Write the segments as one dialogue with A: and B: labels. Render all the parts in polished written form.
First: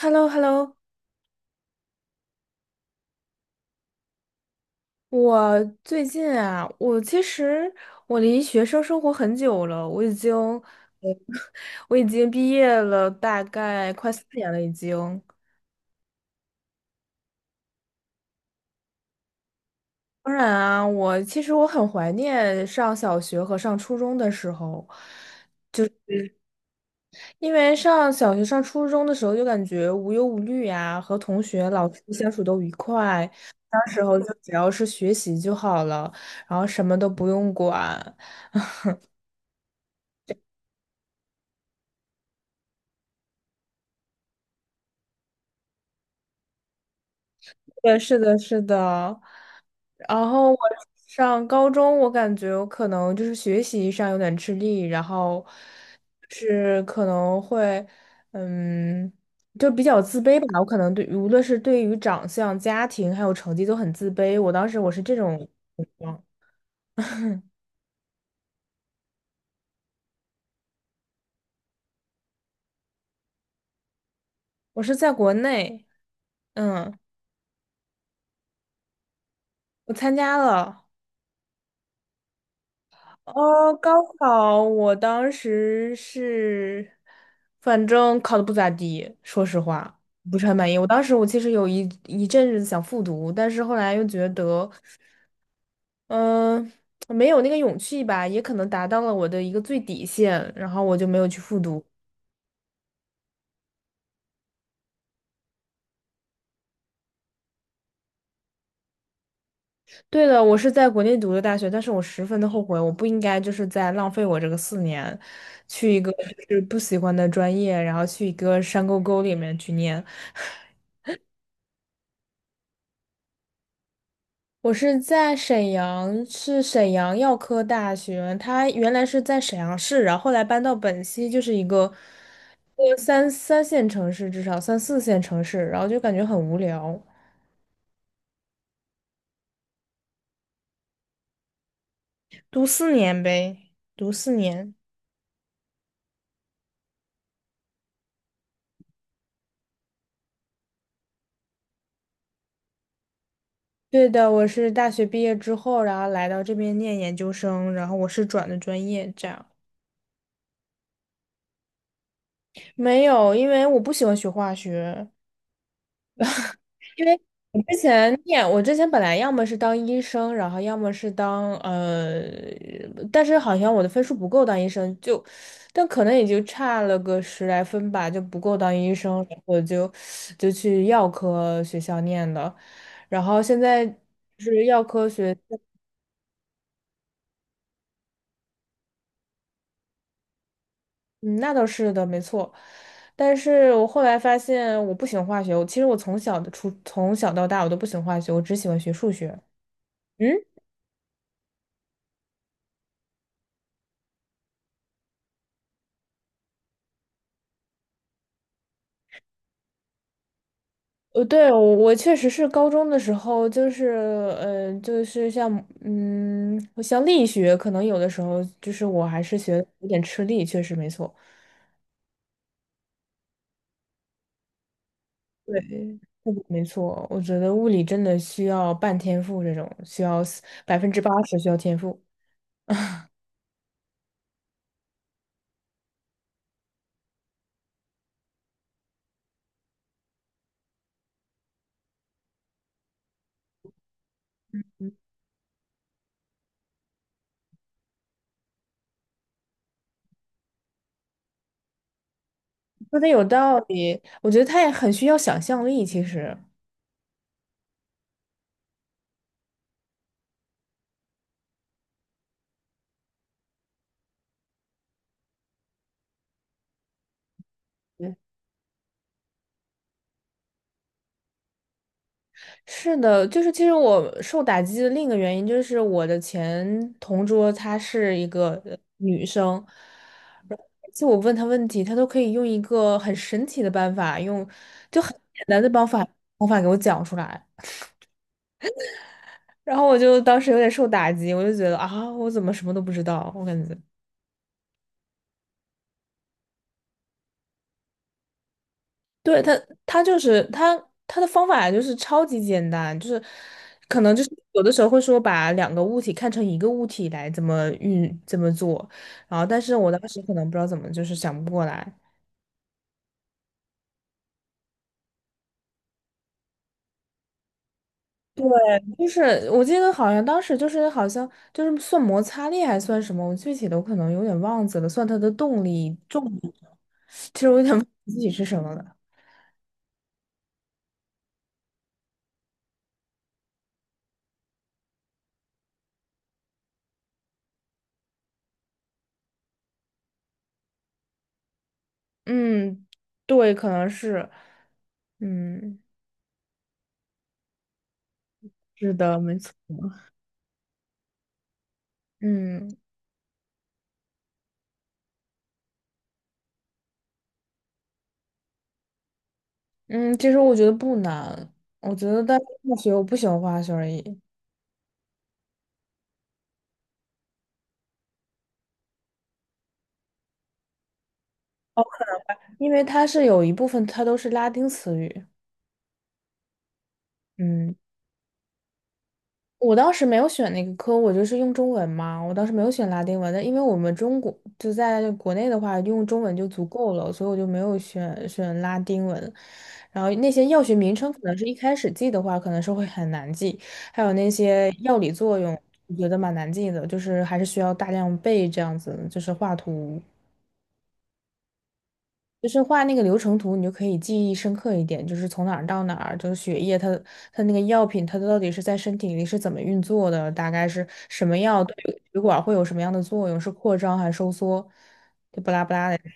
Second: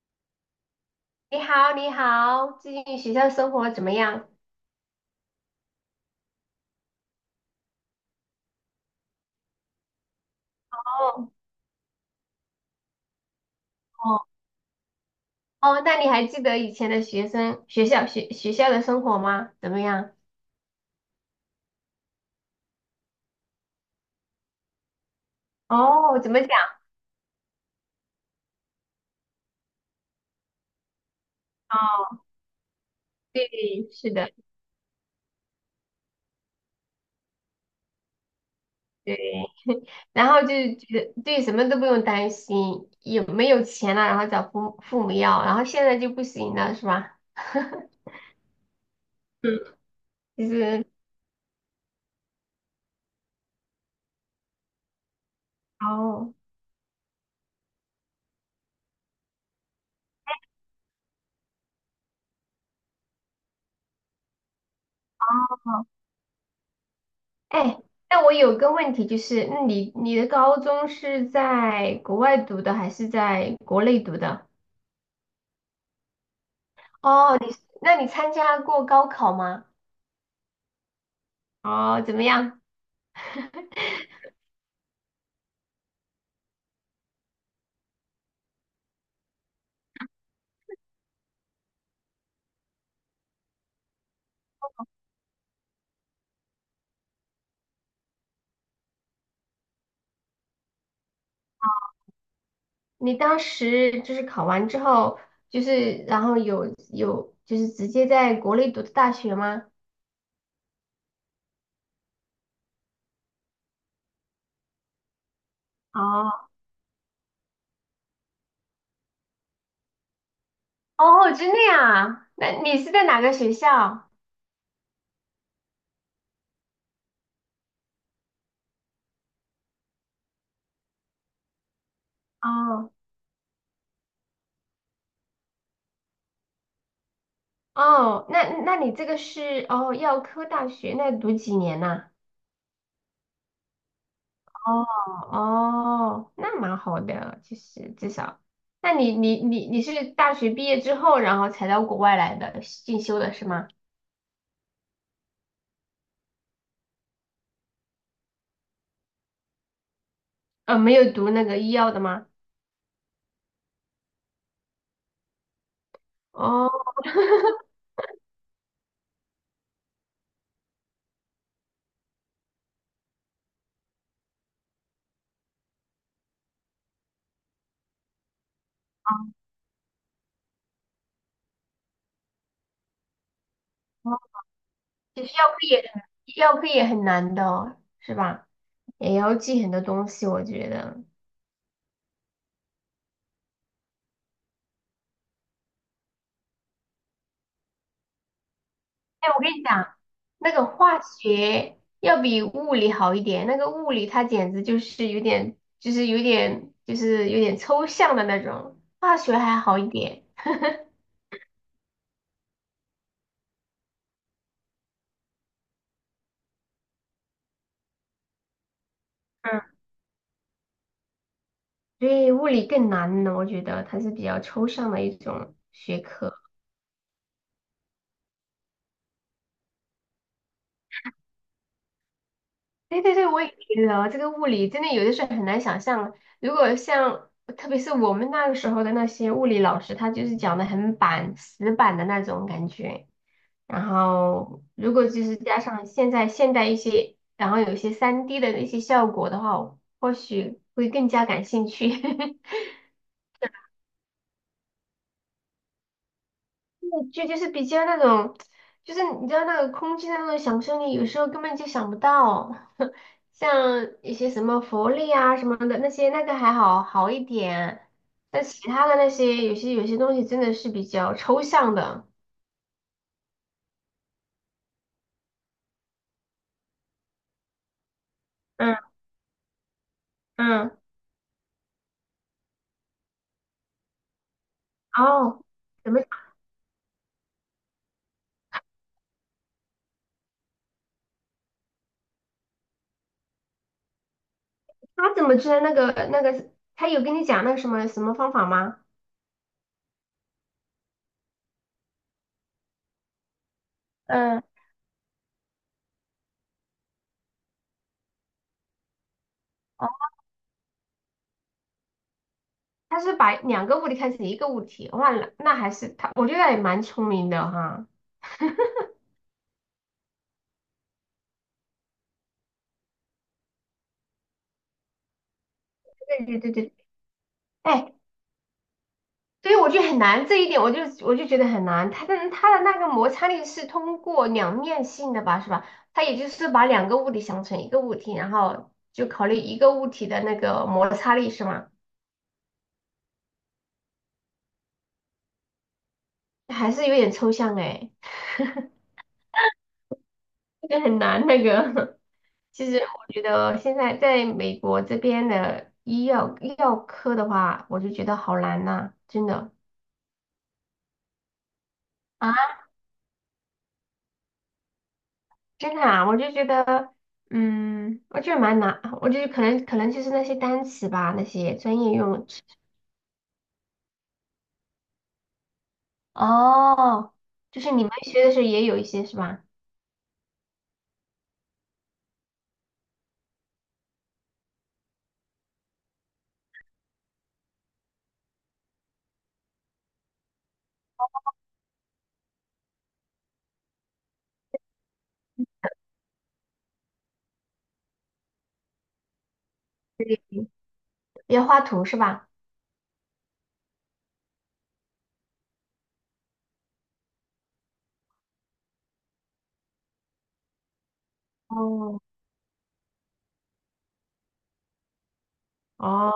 A: h e l l o h e l l o
B: 你好，你好，最近学校生活怎么样？
A: 我最近啊，我其实离学生生活很久了，我已经，呃
B: 哦
A: 我已经毕业了，大概快四
B: 哦
A: 年了已经。
B: 哦，那你还记得以前的学生学校学学校的生活吗？怎么样？
A: 当然啊，我其实我很怀念上小学和上初中的时候，
B: 哦，怎么讲？
A: 因为上小学、上初中的时候就感觉无忧无虑呀、和同学、老师
B: 哦，
A: 相处都愉快，那
B: 对，
A: 时
B: 是
A: 候就
B: 的，
A: 只要是学习就好了，然后什么都不用管。
B: 对，然后就觉得对什么都不用担心，有没有钱了，然后找父母要，然后现在就不行了，是吧？
A: 对，是的，是的。
B: 嗯，
A: 然
B: 就
A: 后我
B: 是
A: 上高中，我感觉我可能就是学习上有点吃力，然后
B: 哦，
A: 是可能会，嗯，就比较自卑吧。我可能对，无论是对于长相、家庭还有成绩都很自卑。我当时我是这种情况。
B: 哎，那我有个问题，就是那你的高中是在国外读的还是在国内读的？
A: 我是在国内，嗯。
B: 哦，那你参加过高考吗？
A: 我参加了。
B: 哦，怎么样？
A: 哦，高考我当时是，反正考的不咋地，说实话不是很满意。我当时我其实有一阵子想复读，但是后来又觉得，嗯、没有那个勇气吧，也可能达到了我的一个最底线，然后我就没有去复读。
B: 你当时就是考完之后，就是然后有就是直接在国内读的大学吗？
A: 对的，我是在国内读的大学，但是我十分的后悔，我不应该就是在浪费我这个四年，去一个
B: 哦
A: 就是不喜欢的专业，然后去一个山沟沟里面去念。
B: 哦，真的呀？那你是在哪个学校？
A: 我是在沈阳，是沈阳药科大学。他原来是在沈阳市，然后后来搬到本溪，就是一个
B: 哦
A: 三线城市，至少3、4线城市。然后就感觉很无聊，
B: 哦，那你这个是哦药科大学，那读几年呐？
A: 读四年呗，读四年。
B: 哦哦，那蛮好的，其实至少，那你是大学毕业之后，然后才到国外来的进修的是吗？
A: 对的，我是大学毕业之后，然后来到这边念研究生，然后我是转的专业，这样。
B: 没有读那个医药的吗？
A: 没有，因为我不喜欢学化学。
B: 哦
A: 因为我之前本来要么是当医生，然后要么是当但是好像我的分数不够当医生，但可能也就差了个10来分吧，就不够当医生，就去药科学校念的，然后现在是药科
B: 其实
A: 学，
B: 药科也很难的哦是吧？也要记很多东西，我觉得。
A: 嗯，那倒是的，没错。但是我后来发现我不喜欢化学，我其实我从小的初从小到大我都不喜欢化学，我只喜欢学数学。
B: 哎，我跟你讲，
A: 嗯。
B: 那个化学要比物理好一点，那个物理它简直就是有点抽象的那种，化学还好一点。
A: 对，我确实是高中的时候，就是像像力学，可能有的时候就是我还是学
B: 嗯，
A: 得有点吃力，确实没错。
B: 对，物理更难呢，我觉得它是比较抽象的一种
A: 对，
B: 学
A: 物
B: 科。
A: 理没错，我觉得物理真的需要半天赋，这种需要80%需要天赋，
B: 对对对，我也觉得这个物理真的有的时候很难想象啊。如果像特别是我们那个时候的那些物理老师，他就是讲的很死板的那种感觉。然后如果就是加上现代一些，然后有一些 3D 的那些效果的话，我或许会更加感兴趣。
A: 说的有道理。我觉得他也很需要想象力，其实。
B: 就是比较那种，就是你知道那个空气的那种想象力，有时候根本就想不到。像一些什么佛力啊什么的那些，那个还好一点，
A: 对，
B: 但其他的那些有些东西真的是比较抽象的。
A: 是的，就是其实我受打击的另一个原因就是我的前同桌她是一个
B: 嗯
A: 女生。
B: 嗯，
A: 就我问他问题，他都可以用一个很神奇的办法，就很
B: 哦，
A: 简单的
B: 怎么
A: 方法给我讲出来。然后我就当时有点受打击，我就觉得啊，我怎么什么都不知道？我感觉，
B: 他怎么知道那个？他有跟你讲那个什么什么方法吗？
A: 对他，他就是他他的方法就是超级简单，就是可能就是
B: 嗯，
A: 有的时候会说把两个物体看成一个物体来怎么做，然后但是
B: 哦，
A: 我当时可能不知道怎么就是想不过来。
B: 他是把两个物体看成一个物体，忘了，那还是他，我觉得也蛮聪明的哈。
A: 对，就是我记得好像当时就是好像就是算摩擦力还算什么，我具体的我可能有点忘记了，算它的动力重
B: 对对
A: 力，
B: 对对，
A: 其实我有点忘
B: 哎，
A: 记具体是什么了。
B: 所以我就很难这一点，我就觉得很难。它的那个摩擦力是通过两面性的吧，是吧？它也就是把两个物体想成一个物体，然后就考虑一个物体的那个摩擦力，是吗？
A: 嗯，对，可能是，嗯，
B: 还是有点抽象哎，
A: 是的，没错。
B: 个很难那个。其
A: 嗯
B: 实我觉得现在在美国这边的医药科的话，我就觉得好难呐、真的。
A: 嗯，其实我觉得不难，我觉得但是
B: 啊。
A: 化学不喜欢化学而已，
B: 真的啊，我就觉得，我觉得蛮难，我觉得可能就是那些单词吧，那些专业用词，
A: 因为它是有一部分它都是拉丁词语。
B: 哦，就是
A: 嗯。
B: 你们学的时候也有一些是吧？
A: 我当时没有选那个科，我就是用中文嘛。我当时没有选拉丁文的，因为我们中国就在国内的话，用中文就足够了，所以我就没有选拉丁文。然后那些药学名称可能是一开始记的话，可能是会很难记，还有那些药理作用，我觉得蛮难记的，就是还是需要大量背这样子，就是画图。
B: 对，要画图是吧？
A: 就是画那个流程图，你就可以记忆深刻一点，就是从哪儿到哪儿，就是血液它那个药品它到底是在身体里是怎么运作的，大概是什么药对
B: 哦，
A: 血管会有什么样的作用，是扩张还是收缩，就不拉不拉
B: 哦，
A: 的。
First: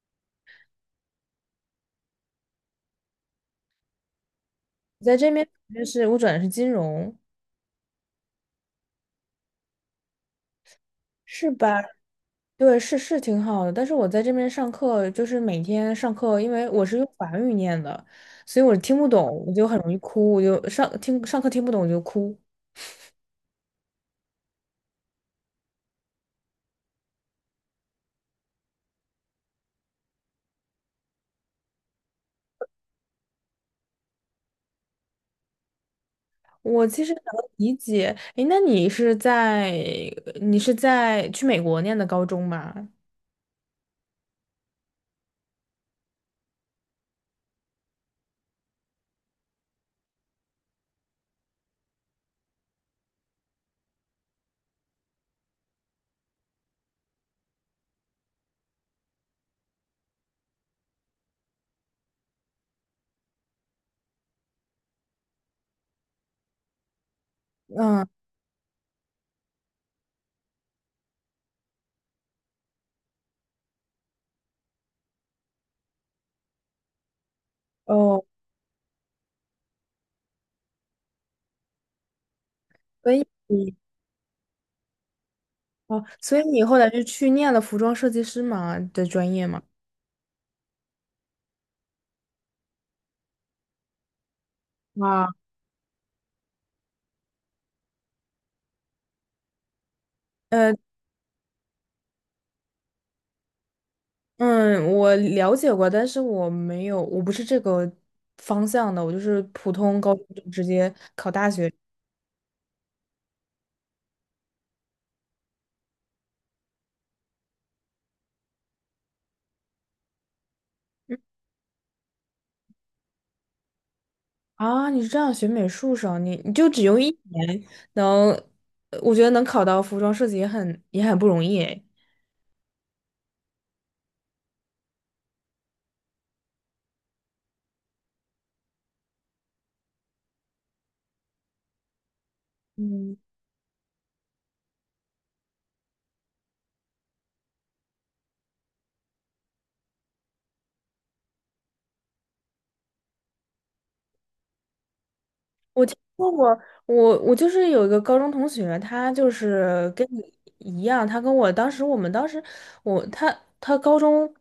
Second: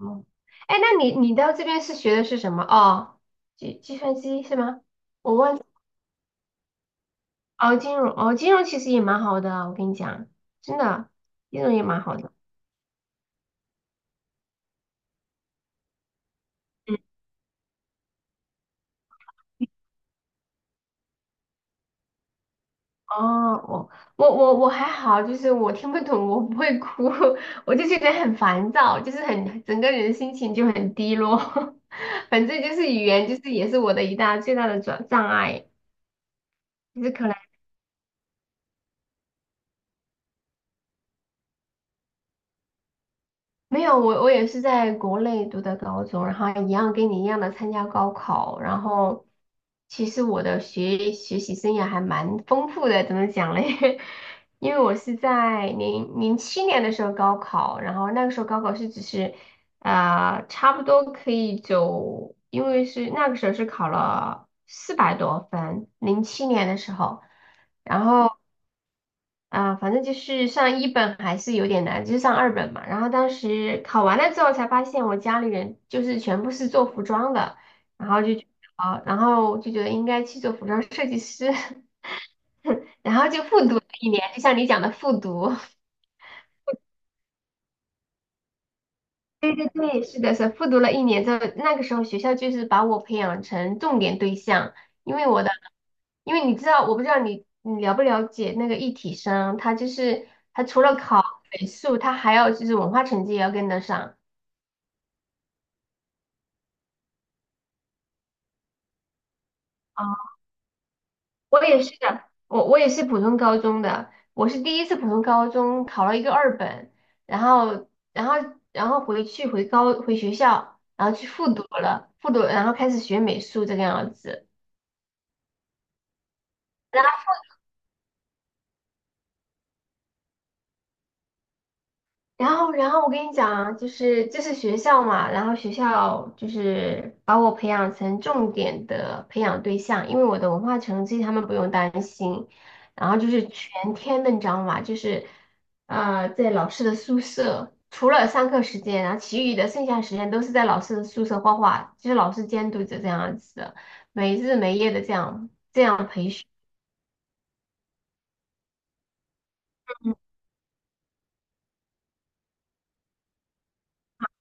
B: 哦哎，那你到这边是学的是什么？哦，计算机是吗？
A: 在这
B: 我
A: 边
B: 忘记
A: 就是我转的是金融，
B: 哦，金融其实也蛮好的，我跟你讲，真的，
A: 是
B: 金融
A: 吧？
B: 也蛮好的。
A: 对，是挺好的，但是我在这边上课，就是每天上课，因为我是
B: 嗯。
A: 用法语念的，所以我听不懂，我就很容易哭，我就上课听不懂我就哭。
B: 哦，我我还好，就是我听不懂，我不会哭，我就觉得很烦躁，就是很整个人心情就很低落。反正就是语言，就是也是我的最大的障碍，
A: 我
B: 就
A: 其
B: 是
A: 实能
B: 可能。
A: 理解，诶，那你是在去美国念的高中吗？
B: 没有，我也是在国内读的高中，然后一样跟你一样的参加高考，然后其实我的学习生涯还蛮丰富的，怎么讲嘞？因为我是在零七年的时候高考，然后那个时候高考是只是啊，差不多可以走，因为是那个时候是考了400多分，零七年的时候，然
A: 嗯，
B: 后啊，反正就是上一本还是有点难，就是上二本嘛。然后当时考完了之后才发现，我家里人就是全部是做服装的，然后
A: 哦，
B: 就觉得啊，然后就觉得应该去做服装设计师，
A: 所
B: 然
A: 以
B: 后就复
A: 你
B: 读了一年，就像你讲的复读。
A: 哦，所以你后来是去念了服装设计师嘛的专业
B: 对
A: 嘛？
B: 对对，是的，是的复读了一年之后，那个时候学校就是把我培养成重点对象，因为
A: 啊，
B: 我的，因为你知道，我不知道你了不了解那个一体生，他就是他
A: 呃，
B: 除了考美术，他还要就是文化成绩也要跟得上。
A: 嗯，我了解过，但是我没有，我不是这个方向的，我就是普通
B: 啊，
A: 高中就直接考大
B: 我
A: 学。
B: 也是的，我也是普通高中的，我是第一次普通高中考了一个二本，然后然后然后回学校，然
A: 嗯
B: 后去复读了，然后开始学美术这个样子。
A: 啊，你是这样学美术生，你就只用一年能，我觉得能考到服装设计也很不容易诶。
B: 然后我跟你讲啊，就是这是学校嘛，然后学校就是把我培养成重点的培养对象，因为我的文化成绩他们不用担心，然后就是全天的，你知道吗？就是在老师的宿舍，除了上课时间，然后其余的剩下时间都是在老师的宿舍画画，就是老师监督着这样子的，没日没夜的这样这样。
A: 那我我就是有一个高中同学，他就是跟
B: 嗯
A: 你一样，他跟我当时我们当时我他他高中，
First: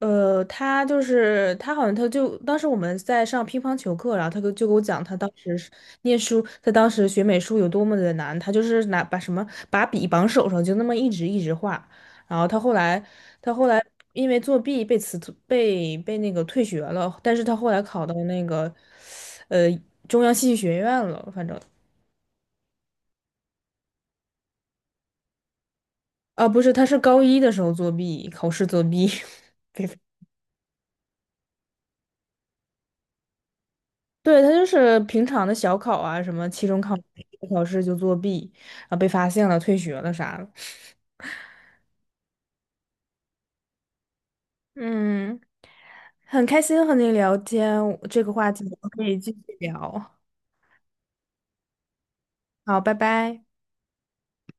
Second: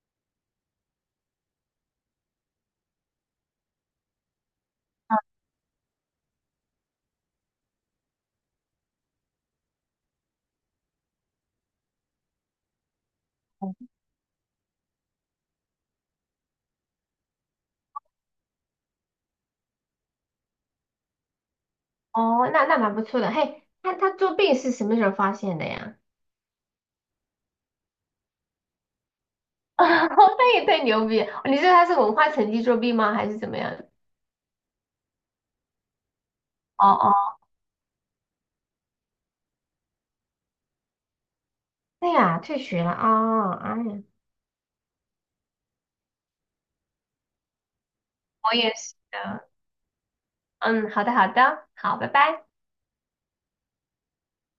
A: 呃，他就是他好像他就当时我们在上乒乓球课，然后就给我讲他当时是念书，他当时学美术有多么的难，他就是拿把什么把笔绑手上就那么一直画。然后他后来，他后来因为作弊被辞被被那个退学了，但是他后来考到那个，呃，中央戏剧学院了，反正
B: 哦，那蛮不错的。嘿，那他作弊是什么时候发现的呀？
A: 不是，他是高一的时候作弊，考试作弊，被
B: 那也太牛逼！你说他是文化成绩作弊吗？还是怎么样？
A: 对，他就是平常的小考啊，什么期中
B: 哦
A: 考期
B: 哦，
A: 末考试就作弊，然后被发现了，退学了啥的。
B: 对呀，退学了啊！哦哎呀，
A: 嗯，很开心和您聊天，这个话
B: 我
A: 题我
B: 也
A: 们
B: 是
A: 可以继
B: 的。
A: 续聊。
B: 嗯，好的，好的，好，拜拜。
A: 好，拜拜。